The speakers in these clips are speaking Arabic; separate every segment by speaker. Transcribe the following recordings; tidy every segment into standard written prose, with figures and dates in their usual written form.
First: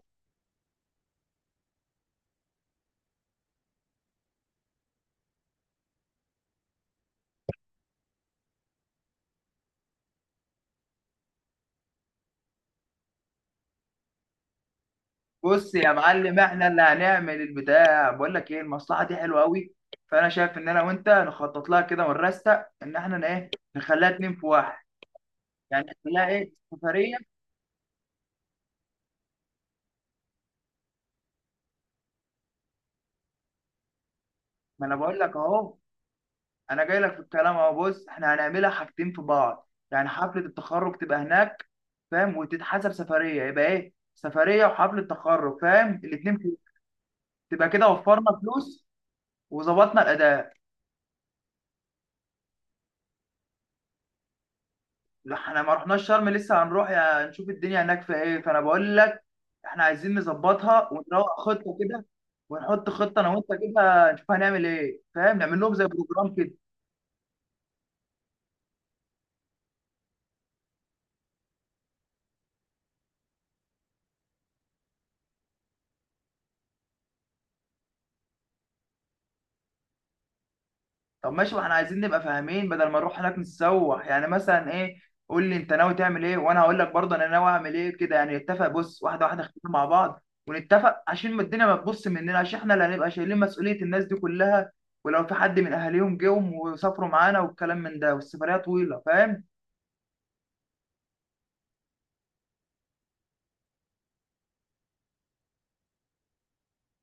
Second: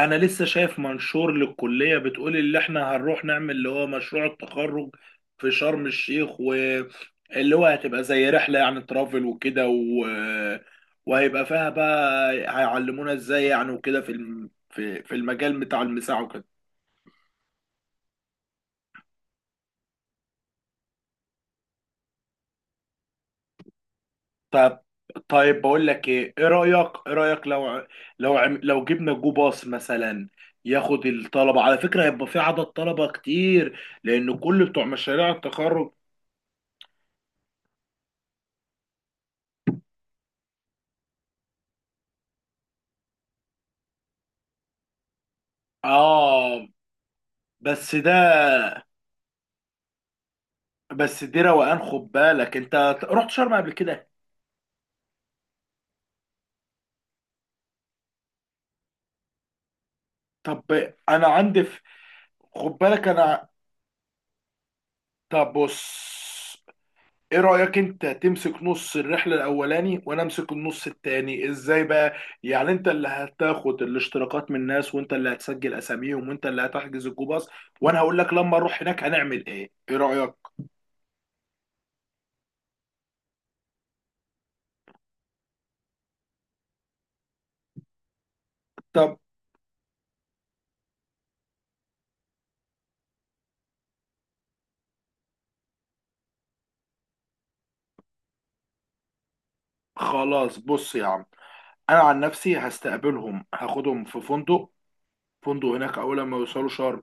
Speaker 1: انا لسه شايف منشور للكليه بتقول اللي احنا هنروح نعمل اللي هو مشروع التخرج في شرم الشيخ، واللي هو هتبقى زي رحله، يعني ترافل وكده. وهيبقى فيها بقى هيعلمونا ازاي يعني وكده، في المجال
Speaker 2: بص
Speaker 1: بتاع
Speaker 2: يا
Speaker 1: المساعه
Speaker 2: معلم،
Speaker 1: وكده.
Speaker 2: احنا اللي هنعمل البتاع. بقول لك ايه، المصلحه دي حلوه قوي. فانا شايف ان انا وانت نخطط لها كده، ونرستق ان احنا ايه، نخليها اتنين في
Speaker 1: طب،
Speaker 2: واحد.
Speaker 1: طيب بقول
Speaker 2: يعني
Speaker 1: لك
Speaker 2: نخليها
Speaker 1: ايه ايه
Speaker 2: ايه،
Speaker 1: رايك،
Speaker 2: سفريه.
Speaker 1: لو جبنا جو باص مثلا، ياخد الطلبه. على فكره هيبقى في عدد طلبه كتير، لان كل بتوع
Speaker 2: ما انا بقول
Speaker 1: مشاريع
Speaker 2: لك اهو،
Speaker 1: التخرج.
Speaker 2: انا جاي لك في الكلام اهو. بص، احنا هنعملها حاجتين في بعض، يعني حفله التخرج تبقى هناك، فاهم، وتتحسب سفريه، يبقى ايه، سفريه وحفله تخرج، فاهم، الاتنين في.
Speaker 1: اه.
Speaker 2: تبقى كده،
Speaker 1: بس ده
Speaker 2: وفرنا فلوس وظبطنا الاداء.
Speaker 1: بس دي روقان، خد بالك انت، رحت شرم قبل كده؟
Speaker 2: لا احنا ما رحناش شرم، لسه هنروح، يا نشوف الدنيا هناك في ايه، فانا بقول لك احنا عايزين
Speaker 1: طب.
Speaker 2: نظبطها
Speaker 1: انا
Speaker 2: ونروق
Speaker 1: عندي
Speaker 2: خطه
Speaker 1: في
Speaker 2: كده.
Speaker 1: خد
Speaker 2: ونحط
Speaker 1: بالك
Speaker 2: خطه انا وانت
Speaker 1: انا
Speaker 2: كده، نشوف هنعمل ايه، فاهم،
Speaker 1: طب
Speaker 2: نعمل لهم
Speaker 1: بص،
Speaker 2: زي بروجرام كده.
Speaker 1: ايه رأيك انت تمسك نص الرحلة الاولاني وانا امسك النص التاني؟ ازاي بقى؟ يعني انت اللي هتاخد الاشتراكات من الناس، وانت اللي هتسجل اساميهم، وانت اللي هتحجز الجوباص، وانا هقول لك لما اروح هناك هنعمل ايه. ايه رأيك؟
Speaker 2: طب ماشي، ما احنا عايزين نبقى فاهمين، بدل ما نروح هناك نتسوح، يعني مثلا ايه. قول لي انت ناوي تعمل ايه، وانا هقول لك برضه انا ناوي اعمل ايه، كده يعني نتفق. بص،
Speaker 1: طب،
Speaker 2: واحده واحده اختار مع بعض ونتفق، عشان ما الدنيا ما تبص مننا، عشان احنا اللي هنبقى شايلين مسؤوليه الناس دي كلها. ولو في حد من اهاليهم جم وسافروا معانا والكلام من ده، والسفريه طويله، فاهم.
Speaker 1: خلاص، بص يا عم، انا عن نفسي هستقبلهم، هاخدهم في فندق، فندق هناك اول ما يوصلوا شرم،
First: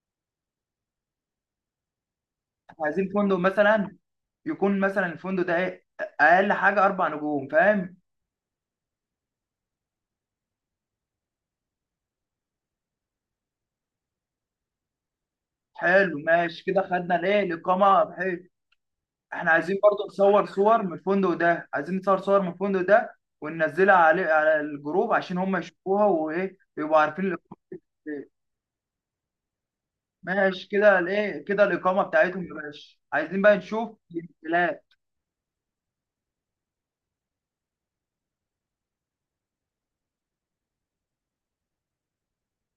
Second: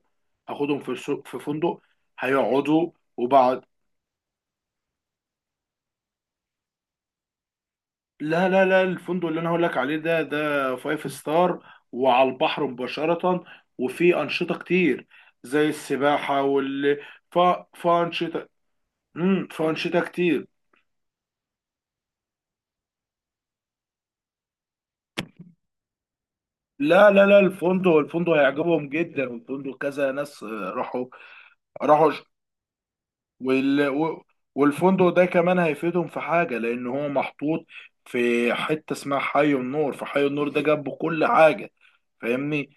Speaker 1: اخدهم في فندق، هيقعدوا.
Speaker 2: عايزين فندق
Speaker 1: وبعد
Speaker 2: مثلا، يكون مثلا الفندق ده ايه، اقل حاجه 4 نجوم، فاهم.
Speaker 1: لا لا لا، الفندق اللي انا هقول لك عليه ده فايف ستار، وعلى البحر مباشرة، وفي انشطة كتير زي
Speaker 2: حلو
Speaker 1: السباحة.
Speaker 2: ماشي كده، خدنا
Speaker 1: ف...
Speaker 2: ليه الاقامه بحيث
Speaker 1: فانشطة،
Speaker 2: احنا عايزين
Speaker 1: فانشطة
Speaker 2: برضو
Speaker 1: كتير.
Speaker 2: نصور صور من الفندق ده. عايزين نصور صور من الفندق ده، وننزلها عليه على الجروب، عشان هم يشوفوها، وايه، يبقوا
Speaker 1: لا
Speaker 2: عارفين.
Speaker 1: لا لا، الفندق
Speaker 2: الايه،
Speaker 1: الفندق هيعجبهم جدا، والفندق كذا ناس،
Speaker 2: ماشي كده،
Speaker 1: راحوا.
Speaker 2: الايه كده الاقامه
Speaker 1: راحوا.
Speaker 2: بتاعتهم يا باشا، عايزين بقى
Speaker 1: وال...
Speaker 2: نشوف
Speaker 1: و-
Speaker 2: الامتلاك.
Speaker 1: والفندق ده كمان هيفيدهم في حاجة، لأن هو محطوط في حتة اسمها حي النور، فحي النور ده جنبه كل حاجة، فاهمني؟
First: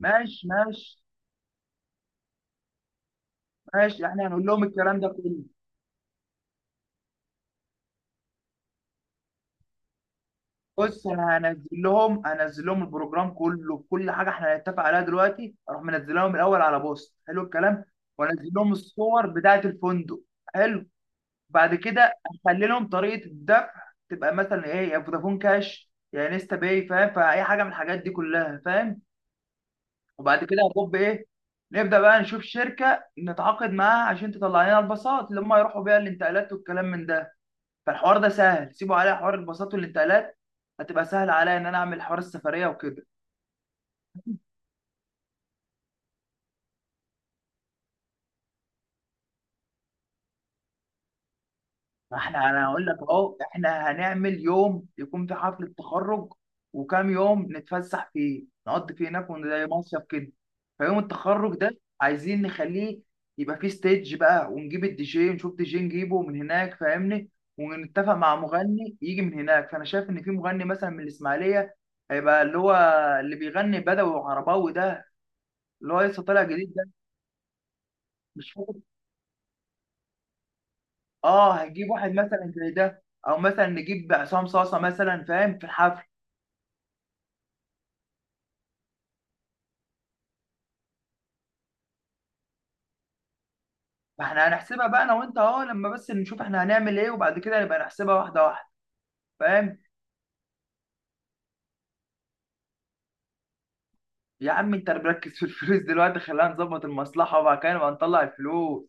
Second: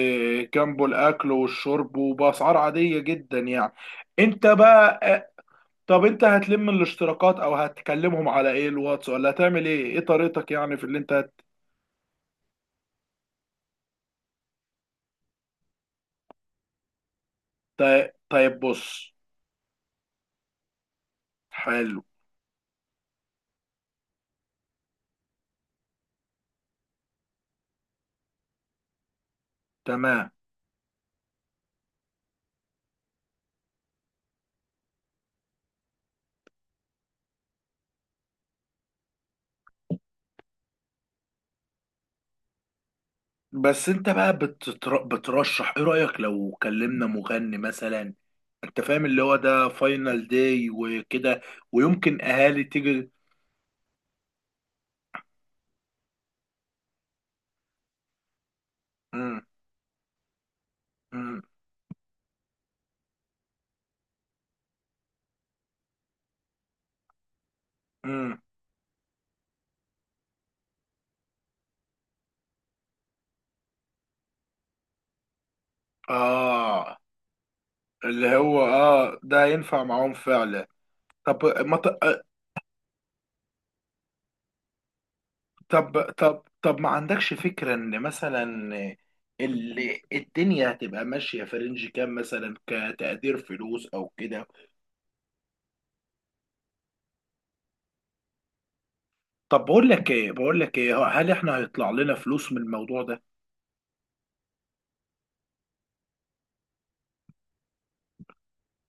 Speaker 2: ماشي،
Speaker 1: جنبه
Speaker 2: ماشي،
Speaker 1: الأكل والشرب وبأسعار عادية جدا يعني.
Speaker 2: ماشي، احنا
Speaker 1: أنت
Speaker 2: هنقول لهم
Speaker 1: بقى،
Speaker 2: الكلام ده كله.
Speaker 1: طب، أنت هتلم الاشتراكات، أو هتكلمهم على إيه، الواتس، ولا هتعمل إيه طريقتك، يعني في
Speaker 2: بص، انا هنزل لهم البروجرام كله، بكل حاجه احنا هنتفق عليها دلوقتي. اروح منزل لهم الاول على بوست حلو الكلام، وانزل
Speaker 1: طيب
Speaker 2: لهم
Speaker 1: بص.
Speaker 2: الصور بتاعه الفندق. حلو، بعد
Speaker 1: حلو.
Speaker 2: كده اخلي لهم طريقه الدفع، تبقى مثلا ايه، يا فودافون كاش يا انستا باي، فاهم، فاي حاجه من الحاجات دي كلها، فاهم.
Speaker 1: تمام.
Speaker 2: وبعد كده هطب ايه، نبدا بقى نشوف شركه نتعاقد معاها عشان تطلع لنا الباصات اللي هم يروحوا بيها، الانتقالات والكلام من ده. فالحوار ده سهل، سيبوا عليا حوار الباصات والانتقالات. هتبقى سهل عليا ان انا اعمل حوار السفريه وكده.
Speaker 1: بس انت بقى بترشح، ايه رأيك لو كلمنا مغني مثلا؟ انت فاهم، اللي هو ده فاينل داي وكده،
Speaker 2: ما
Speaker 1: ويمكن
Speaker 2: احنا،
Speaker 1: اهالي
Speaker 2: انا هقول لك
Speaker 1: تيجي.
Speaker 2: اهو، احنا هنعمل يوم يكون في حفله تخرج، وكام يوم نتفسح فيه نقضي فيه هناك
Speaker 1: مم.
Speaker 2: زي مصيف كده. فيوم
Speaker 1: مم.
Speaker 2: التخرج ده، عايزين نخليه يبقى فيه ستيج بقى، ونجيب الدي جي، نشوف دي جي نجيبه من هناك، فاهمني. ونتفق مع
Speaker 1: مم.
Speaker 2: مغني يجي من هناك، فانا شايف ان في مغني مثلا من الاسماعيليه، هيبقى اللي هو اللي بيغني بدوي وعرباوي ده، اللي هو لسه طالع جديد.
Speaker 1: اه، اللي
Speaker 2: مش
Speaker 1: هو
Speaker 2: فاكر.
Speaker 1: ده ينفع معاهم فعلا. طب،
Speaker 2: اه
Speaker 1: ما ت...
Speaker 2: هنجيب واحد مثلا زي ده، او مثلا نجيب عصام صاصه مثلا، فاهم، في
Speaker 1: طب
Speaker 2: الحفل.
Speaker 1: طب طب ما عندكش فكرة ان مثلا، اللي الدنيا هتبقى ماشية في رينج كام مثلا، كتقدير فلوس او كده؟
Speaker 2: فاحنا هنحسبها بقى انا وانت اهو، لما بس نشوف احنا هنعمل ايه، وبعد كده نبقى نحسبها واحده واحده،
Speaker 1: طب،
Speaker 2: فاهم.
Speaker 1: بقول لك ايه، هل احنا هيطلع لنا فلوس من الموضوع ده؟
Speaker 2: يا عم، انت مركز في الفلوس دلوقتي. خلينا نظبط المصلحه وبعد كده نبقى نطلع الفلوس،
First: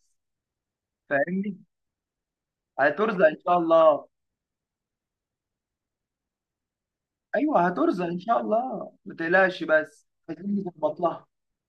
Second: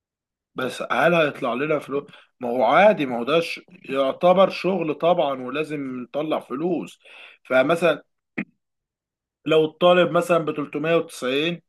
Speaker 1: بس هل هيطلع
Speaker 2: فاهمني.
Speaker 1: لنا فلوس؟ ما هو عادي، ما هو
Speaker 2: هترزق ان شاء الله.
Speaker 1: يعتبر شغل طبعا، ولازم نطلع فلوس.
Speaker 2: ايوه،
Speaker 1: فمثلا،
Speaker 2: هترزق ان شاء الله، ما تقلقش، بس
Speaker 1: لو الطالب مثلا
Speaker 2: عايزين
Speaker 1: ب
Speaker 2: نظبط لها.
Speaker 1: 390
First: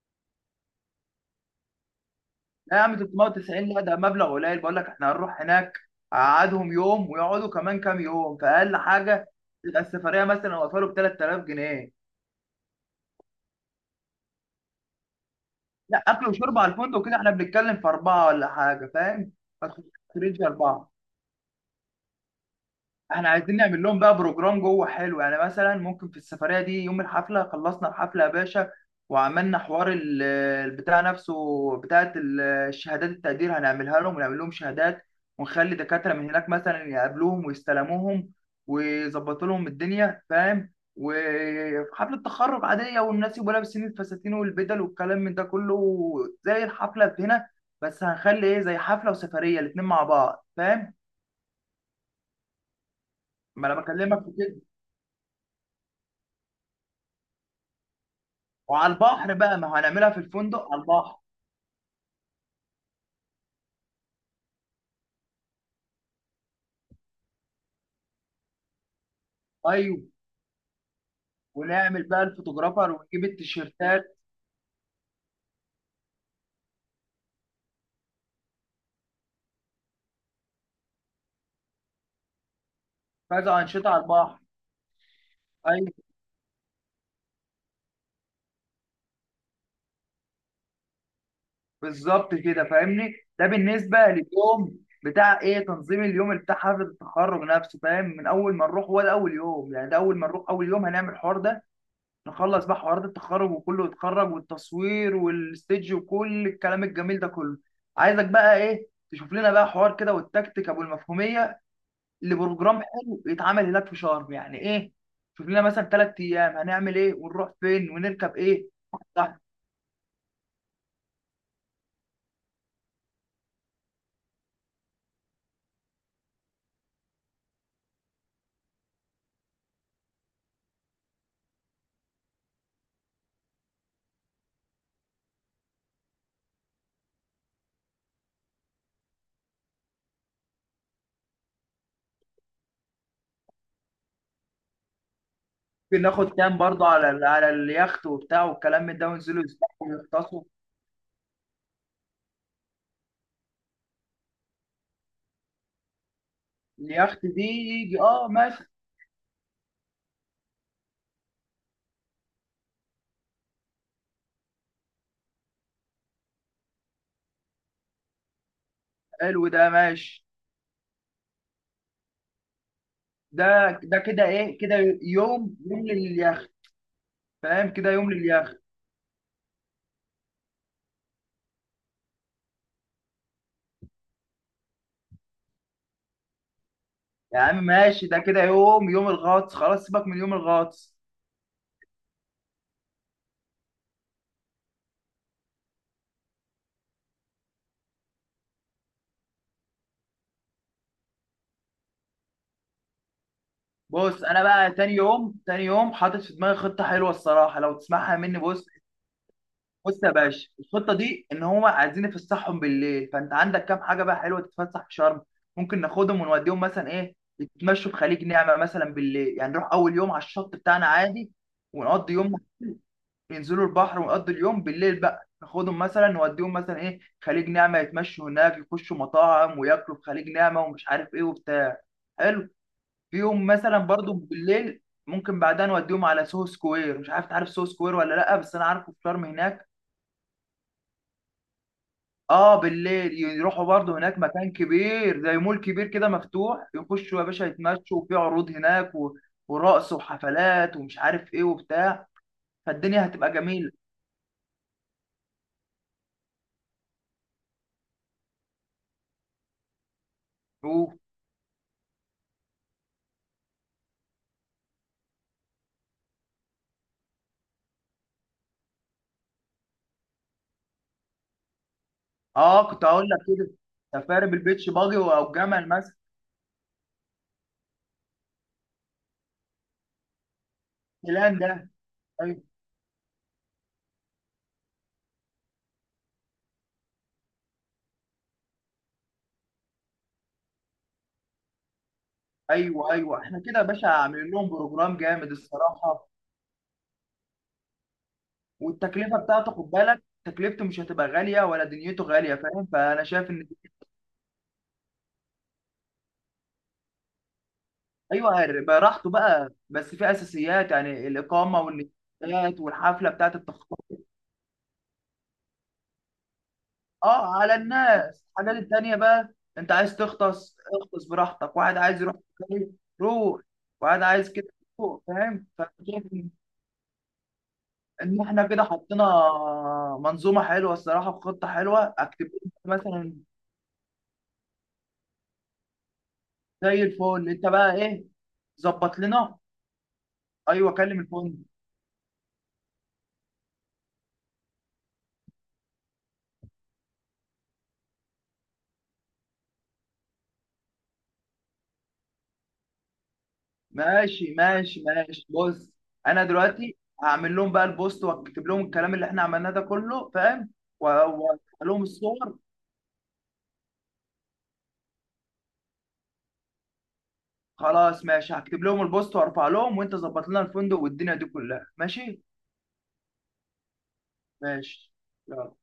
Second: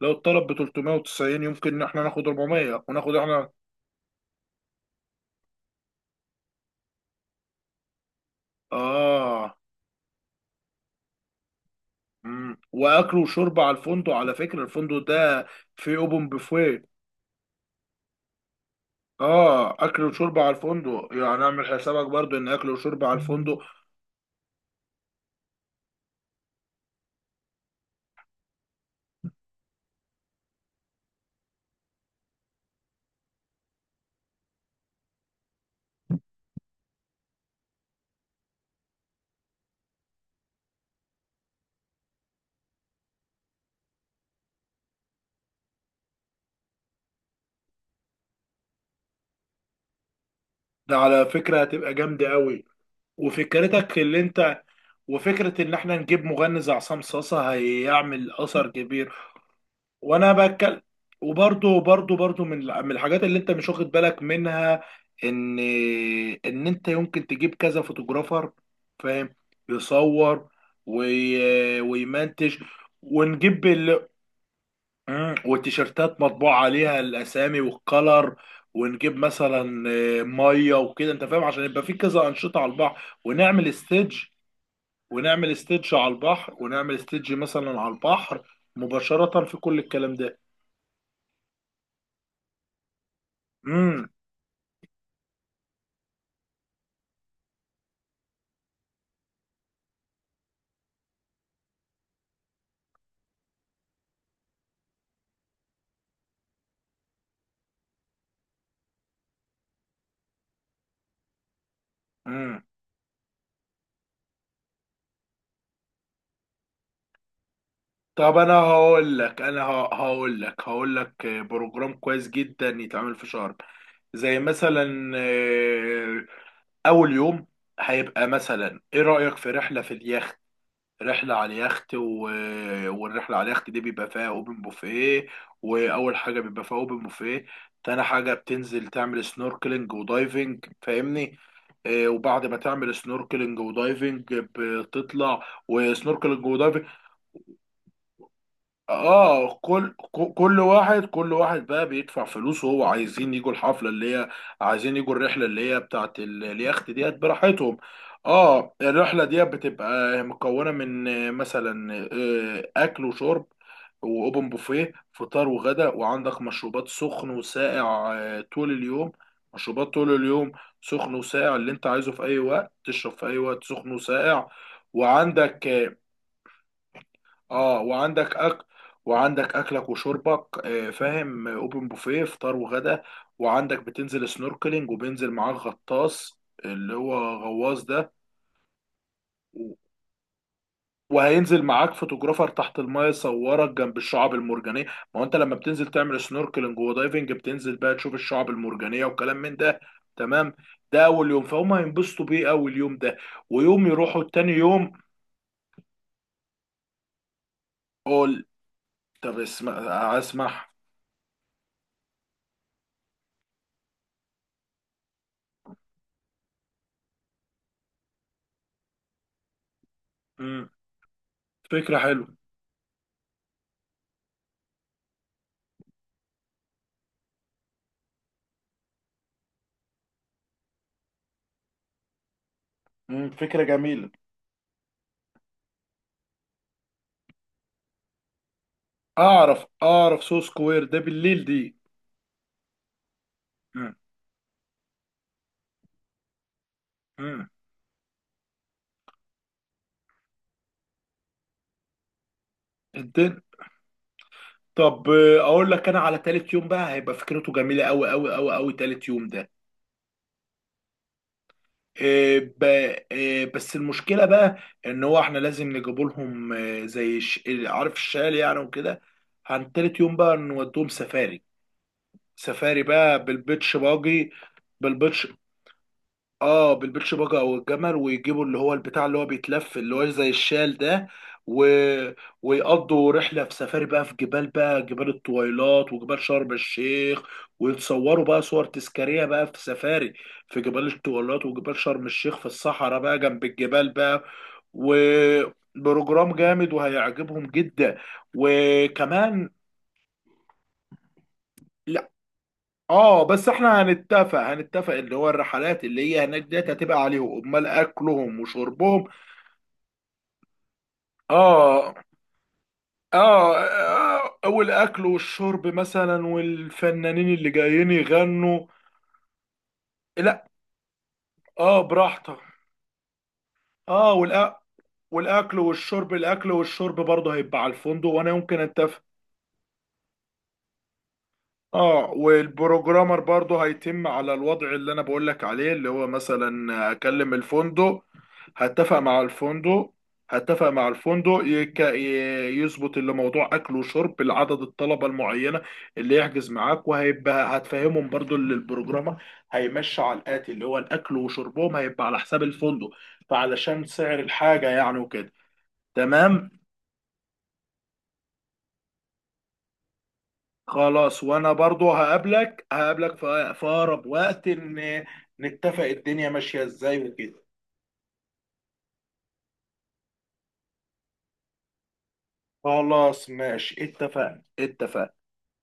Speaker 1: لو الطالب ب 390، يمكن ان احنا ناخد
Speaker 2: لا يا
Speaker 1: 400،
Speaker 2: عم،
Speaker 1: وناخد احنا.
Speaker 2: 390 لا، ده مبلغ قليل، بقول لك احنا هنروح هناك، قعدهم يوم ويقعدوا كمان كام يوم، فاقل حاجه
Speaker 1: اه.
Speaker 2: تبقى السفريه مثلا وصلوا ب 3000 جنيه.
Speaker 1: واكل وشرب على الفندق، على فكرة الفندق ده فيه
Speaker 2: لا،
Speaker 1: اوبن
Speaker 2: اكل وشرب على
Speaker 1: بوفيه.
Speaker 2: الفندق، كده احنا بنتكلم في اربعه ولا حاجه، فاهم.
Speaker 1: اه،
Speaker 2: ما
Speaker 1: اكل وشرب
Speaker 2: تخرجش
Speaker 1: على
Speaker 2: اربعه.
Speaker 1: الفندق، يعني اعمل حسابك برضو ان اكل وشرب على
Speaker 2: احنا عايزين
Speaker 1: الفندق.
Speaker 2: نعمل لهم بقى بروجرام جوه حلو، يعني مثلا ممكن في السفرية دي يوم الحفلة، خلصنا الحفلة يا باشا، وعملنا البتاع نفسه، بتاعة الشهادات التقدير هنعملها لهم، ونعمل لهم شهادات. ونخلي دكاترة من هناك مثلا يقابلوهم ويستلموهم، ويظبطوا لهم الدنيا، فاهم، وحفلة تخرج عادية، والناس يبقوا لابسين الفساتين والبدل والكلام من ده كله، زي الحفلة هنا، بس هنخلي ايه، زي حفلة وسفرية الاتنين مع بعض، فاهم.
Speaker 1: ده على فكرة هتبقى جامدة قوي،
Speaker 2: ما انا
Speaker 1: وفكرتك اللي
Speaker 2: بكلمك في كده.
Speaker 1: انت وفكرة إن إحنا نجيب مغني زي عصام صاصة هيعمل أثر
Speaker 2: وعلى
Speaker 1: كبير،
Speaker 2: البحر بقى، ما هو هنعملها في
Speaker 1: وأنا
Speaker 2: الفندق على
Speaker 1: بتكلم.
Speaker 2: البحر.
Speaker 1: وبرضه برضه، من الحاجات اللي أنت مش واخد بالك منها، إن إن أنت يمكن تجيب كذا فوتوغرافر، فاهم؟
Speaker 2: ايوه،
Speaker 1: يصور،
Speaker 2: ونعمل بقى
Speaker 1: ويمنتج.
Speaker 2: الفوتوغرافر ونجيب
Speaker 1: ونجيب ال...
Speaker 2: التيشيرتات.
Speaker 1: والتيشيرتات مطبوع عليها الأسامي والكلر. ونجيب مثلا، ميه وكده، انت فاهم، عشان يبقى في كذا انشطه على البحر،
Speaker 2: كذا
Speaker 1: ونعمل
Speaker 2: انشطه على
Speaker 1: ستيدج،
Speaker 2: البحر. ايوه،
Speaker 1: ونعمل استيدج مثلا على البحر مباشرة، في كل الكلام ده.
Speaker 2: بالظبط كده، فاهمني، ده بالنسبه
Speaker 1: امم.
Speaker 2: لليوم بتاع ايه، تنظيم اليوم بتاع حفله التخرج نفسه، فاهم، من اول ما نروح هو ده اول يوم، يعني ده اول ما نروح اول يوم هنعمل الحوار ده. نخلص بقى حوارات التخرج وكله يتخرج، والتصوير والستيج وكل الكلام الجميل ده كله. عايزك بقى ايه، تشوف لنا بقى حوار كده والتكتيك ابو المفهوميه
Speaker 1: امم.
Speaker 2: لبروجرام حلو يتعمل هناك في شرم، يعني ايه. شوف لنا مثلا 3 ايام هنعمل ايه، ونروح فين، ونركب
Speaker 1: طب، انا
Speaker 2: ايه.
Speaker 1: هقول
Speaker 2: صح.
Speaker 1: لك، هقول لك بروجرام كويس جدا يتعمل في شرم. زي مثلا، اول يوم، هيبقى مثلا، ايه رأيك في رحلة على اليخت. والرحلة على اليخت دي بيبقى فيها اوبن بوفيه، وأول حاجة بيبقى فيها اوبن بوفيه تاني حاجة بتنزل تعمل سنوركلينج ودايفنج، فاهمني؟ وبعد ما تعمل سنوركلينج ودايفنج بتطلع.
Speaker 2: ممكن ناخد
Speaker 1: وسنوركلينج
Speaker 2: كام
Speaker 1: ودايفنج
Speaker 2: برضه على اليخت وبتاع والكلام من ده، وننزلوا
Speaker 1: اه،
Speaker 2: يسبحوا ويغطسوا.
Speaker 1: كل واحد بقى بيدفع فلوسه، هو عايزين يجوا الحفله اللي هي، عايزين يجوا الرحله اللي هي بتاعت اليخت ديت،
Speaker 2: اليخت دي
Speaker 1: براحتهم.
Speaker 2: يجي. اه ماشي.
Speaker 1: اه، الرحله ديت بتبقى مكونه من، مثلا، اكل وشرب، واوبن بوفيه، فطار وغدا، وعندك مشروبات سخن وساقع، طول اليوم.
Speaker 2: حلو ده
Speaker 1: مشروبات
Speaker 2: ماشي.
Speaker 1: طول اليوم سخن وساقع، اللي انت عايزه في اي وقت، تشرب في اي وقت،
Speaker 2: ده
Speaker 1: سخن
Speaker 2: ده كده
Speaker 1: وساقع.
Speaker 2: ايه، كده يوم
Speaker 1: وعندك،
Speaker 2: يوم لليخت، فاهم
Speaker 1: اه
Speaker 2: كده، يوم
Speaker 1: وعندك
Speaker 2: لليخت.
Speaker 1: اكل، وعندك اكلك وشربك، فاهم؟ اوبن بوفيه، فطار وغدا. وعندك بتنزل سنوركلينج، وبينزل معاك غطاس اللي هو
Speaker 2: يا عم
Speaker 1: غواص
Speaker 2: ماشي،
Speaker 1: ده،
Speaker 2: ده كده يوم يوم الغطس،
Speaker 1: و-
Speaker 2: خلاص سيبك من يوم الغطس.
Speaker 1: وهينزل معاك فوتوغرافر تحت المايه يصورك جنب الشعاب المرجانيه. ما هو انت لما بتنزل تعمل سنوركلينج ودايفنج، بتنزل بقى تشوف الشعاب المرجانيه وكلام من ده، تمام. ده اول يوم، فهم؟ هينبسطوا بيه اول يوم ده. ويوم يروحوا
Speaker 2: بص انا
Speaker 1: التاني
Speaker 2: بقى
Speaker 1: يوم.
Speaker 2: تاني يوم، تاني يوم حاطط في دماغي خطه حلوه الصراحه، لو تسمعها مني،
Speaker 1: قول.
Speaker 2: بص.
Speaker 1: طب اسمع.
Speaker 2: بص يا باشا،
Speaker 1: اسمح.
Speaker 2: الخطه دي ان هو عايزين يفسحهم بالليل، فانت عندك كام حاجه بقى حلوه تتفسح في شرم. ممكن ناخدهم ونوديهم مثلا ايه، يتمشوا في خليج نعمه مثلا بالليل، يعني نروح اول يوم على الشط
Speaker 1: مم،
Speaker 2: بتاعنا عادي،
Speaker 1: فكره
Speaker 2: ونقضي
Speaker 1: حلوه.
Speaker 2: يوم، ينزلوا البحر ونقضي اليوم. بالليل بقى ناخدهم مثلا، نوديهم مثلا ايه خليج نعمه، يتمشوا هناك يخشوا مطاعم وياكلوا في خليج نعمه، ومش عارف ايه وبتاع. حلو. في يوم
Speaker 1: فكرة
Speaker 2: مثلا
Speaker 1: جميلة.
Speaker 2: برضو بالليل ممكن بعدها نوديهم على سوهو سكوير، مش عارف تعرف سوهو سكوير ولا لا، بس انا عارفه في شرم
Speaker 1: أعرف،
Speaker 2: هناك.
Speaker 1: سو سكوير ده بالليل دي.
Speaker 2: اه بالليل يروحوا
Speaker 1: مم.
Speaker 2: برضه هناك، مكان كبير زي مول كبير كده مفتوح، يخشوا يا باشا
Speaker 1: مم.
Speaker 2: يتمشوا، وفي عروض هناك ورقص وحفلات ومش عارف ايه وبتاع، فالدنيا هتبقى
Speaker 1: الدن
Speaker 2: جميلة.
Speaker 1: طب، أقول لك، أنا على تالت يوم بقى، هيبقى فكرته جميلة أوي أوي أوي أوي. تالت يوم ده،
Speaker 2: شوف،
Speaker 1: آه، ب- بس المشكلة بقى، إن هو إحنا لازم نجيب لهم، عارف الشال يعني وكده. عن تالت يوم بقى نودوهم سفاري.
Speaker 2: اه
Speaker 1: سفاري
Speaker 2: كنت هقول لك
Speaker 1: بقى
Speaker 2: كده، سفاري بالبيتش باجي
Speaker 1: بالبيتش،
Speaker 2: او جمل مثلا.
Speaker 1: اه بالبيتش باجا او الجمل، ويجيبوا اللي هو البتاع اللي هو بيتلف اللي هو زي الشال ده.
Speaker 2: الان
Speaker 1: و...
Speaker 2: ده. ايوه،
Speaker 1: ويقضوا رحله في سفاري بقى، في جبال الطويلات وجبال شرم الشيخ. ويتصوروا بقى صور تذكاريه بقى في سفاري، في جبال الطويلات وجبال شرم الشيخ، في
Speaker 2: ايوه،
Speaker 1: الصحراء بقى
Speaker 2: ايوه، احنا
Speaker 1: جنب
Speaker 2: كده يا باشا
Speaker 1: الجبال بقى.
Speaker 2: عاملين لهم بروجرام جامد الصراحة.
Speaker 1: وبروجرام جامد وهيعجبهم جدا
Speaker 2: والتكلفة
Speaker 1: وكمان.
Speaker 2: بتاعته، خد بالك تكلفته مش هتبقى غالية ولا دنيته
Speaker 1: لا،
Speaker 2: غالية، فاهم، فانا
Speaker 1: اه،
Speaker 2: شايف ان
Speaker 1: بس احنا هنتفق، اللي هو الرحلات اللي هي هناك ديت هتبقى عليهم، امال اكلهم
Speaker 2: ايوه هيبقى
Speaker 1: وشربهم.
Speaker 2: راحته بقى، بس في اساسيات يعني الاقامه
Speaker 1: آه.
Speaker 2: والاستاد والحفله بتاعت
Speaker 1: آه.
Speaker 2: التخطيط.
Speaker 1: والأكل والشرب مثلا، والفنانين
Speaker 2: اه،
Speaker 1: اللي
Speaker 2: على
Speaker 1: جايين
Speaker 2: الناس الحاجات
Speaker 1: يغنوا.
Speaker 2: التانيه بقى، انت عايز
Speaker 1: لا،
Speaker 2: تغطس اغطس براحتك، واحد عايز يروح
Speaker 1: براحتك.
Speaker 2: مكان، روح. واحد
Speaker 1: آه
Speaker 2: عايز كده
Speaker 1: والأ...
Speaker 2: روح، فاهم،
Speaker 1: والأكل
Speaker 2: فانا شايف
Speaker 1: والشرب
Speaker 2: ان
Speaker 1: الأكل والشرب برضه هيبقى على الفندق،
Speaker 2: إن
Speaker 1: وأنا
Speaker 2: احنا
Speaker 1: يمكن
Speaker 2: كده
Speaker 1: أتفق.
Speaker 2: حطينا منظومه حلوه الصراحه، وخطه حلوه
Speaker 1: اه،
Speaker 2: اكتيفيتي مثلا،
Speaker 1: والبروجرامر برضه هيتم على الوضع اللي انا بقولك عليه، اللي هو
Speaker 2: زي
Speaker 1: مثلا
Speaker 2: الفل.
Speaker 1: اكلم
Speaker 2: انت بقى
Speaker 1: الفندق.
Speaker 2: ايه،
Speaker 1: هتفق
Speaker 2: ظبط
Speaker 1: مع
Speaker 2: لنا.
Speaker 1: الفندق هتفق
Speaker 2: ايوه،
Speaker 1: مع
Speaker 2: كلم الفندق.
Speaker 1: الفندق، يظبط اللي موضوع اكل وشرب لعدد الطلبه المعينه، اللي يحجز معاك. وهيبقى هتفهمهم برضو اللي البروجرامر هيمشي على الاتي، اللي هو الاكل وشربهم هيبقى على حساب الفندق، فعلشان سعر
Speaker 2: ماشي،
Speaker 1: الحاجه
Speaker 2: ماشي،
Speaker 1: يعني
Speaker 2: ماشي،
Speaker 1: وكده.
Speaker 2: بص انا
Speaker 1: تمام.
Speaker 2: دلوقتي هعمل لهم بقى البوست، واكتب لهم الكلام اللي احنا عملناه ده كله، فاهم،
Speaker 1: خلاص، وانا
Speaker 2: وارفع لهم
Speaker 1: برضو
Speaker 2: الصور.
Speaker 1: هقابلك في اقرب وقت، ان نتفق الدنيا ماشية ازاي وكده.
Speaker 2: خلاص ماشي، هكتب لهم البوست وارفع لهم، وانت ظبط لنا الفندق والدنيا دي كلها، ماشي،
Speaker 1: خلاص ماشي، اتفقنا،
Speaker 2: ماشي،
Speaker 1: اتفقنا.
Speaker 2: يلا.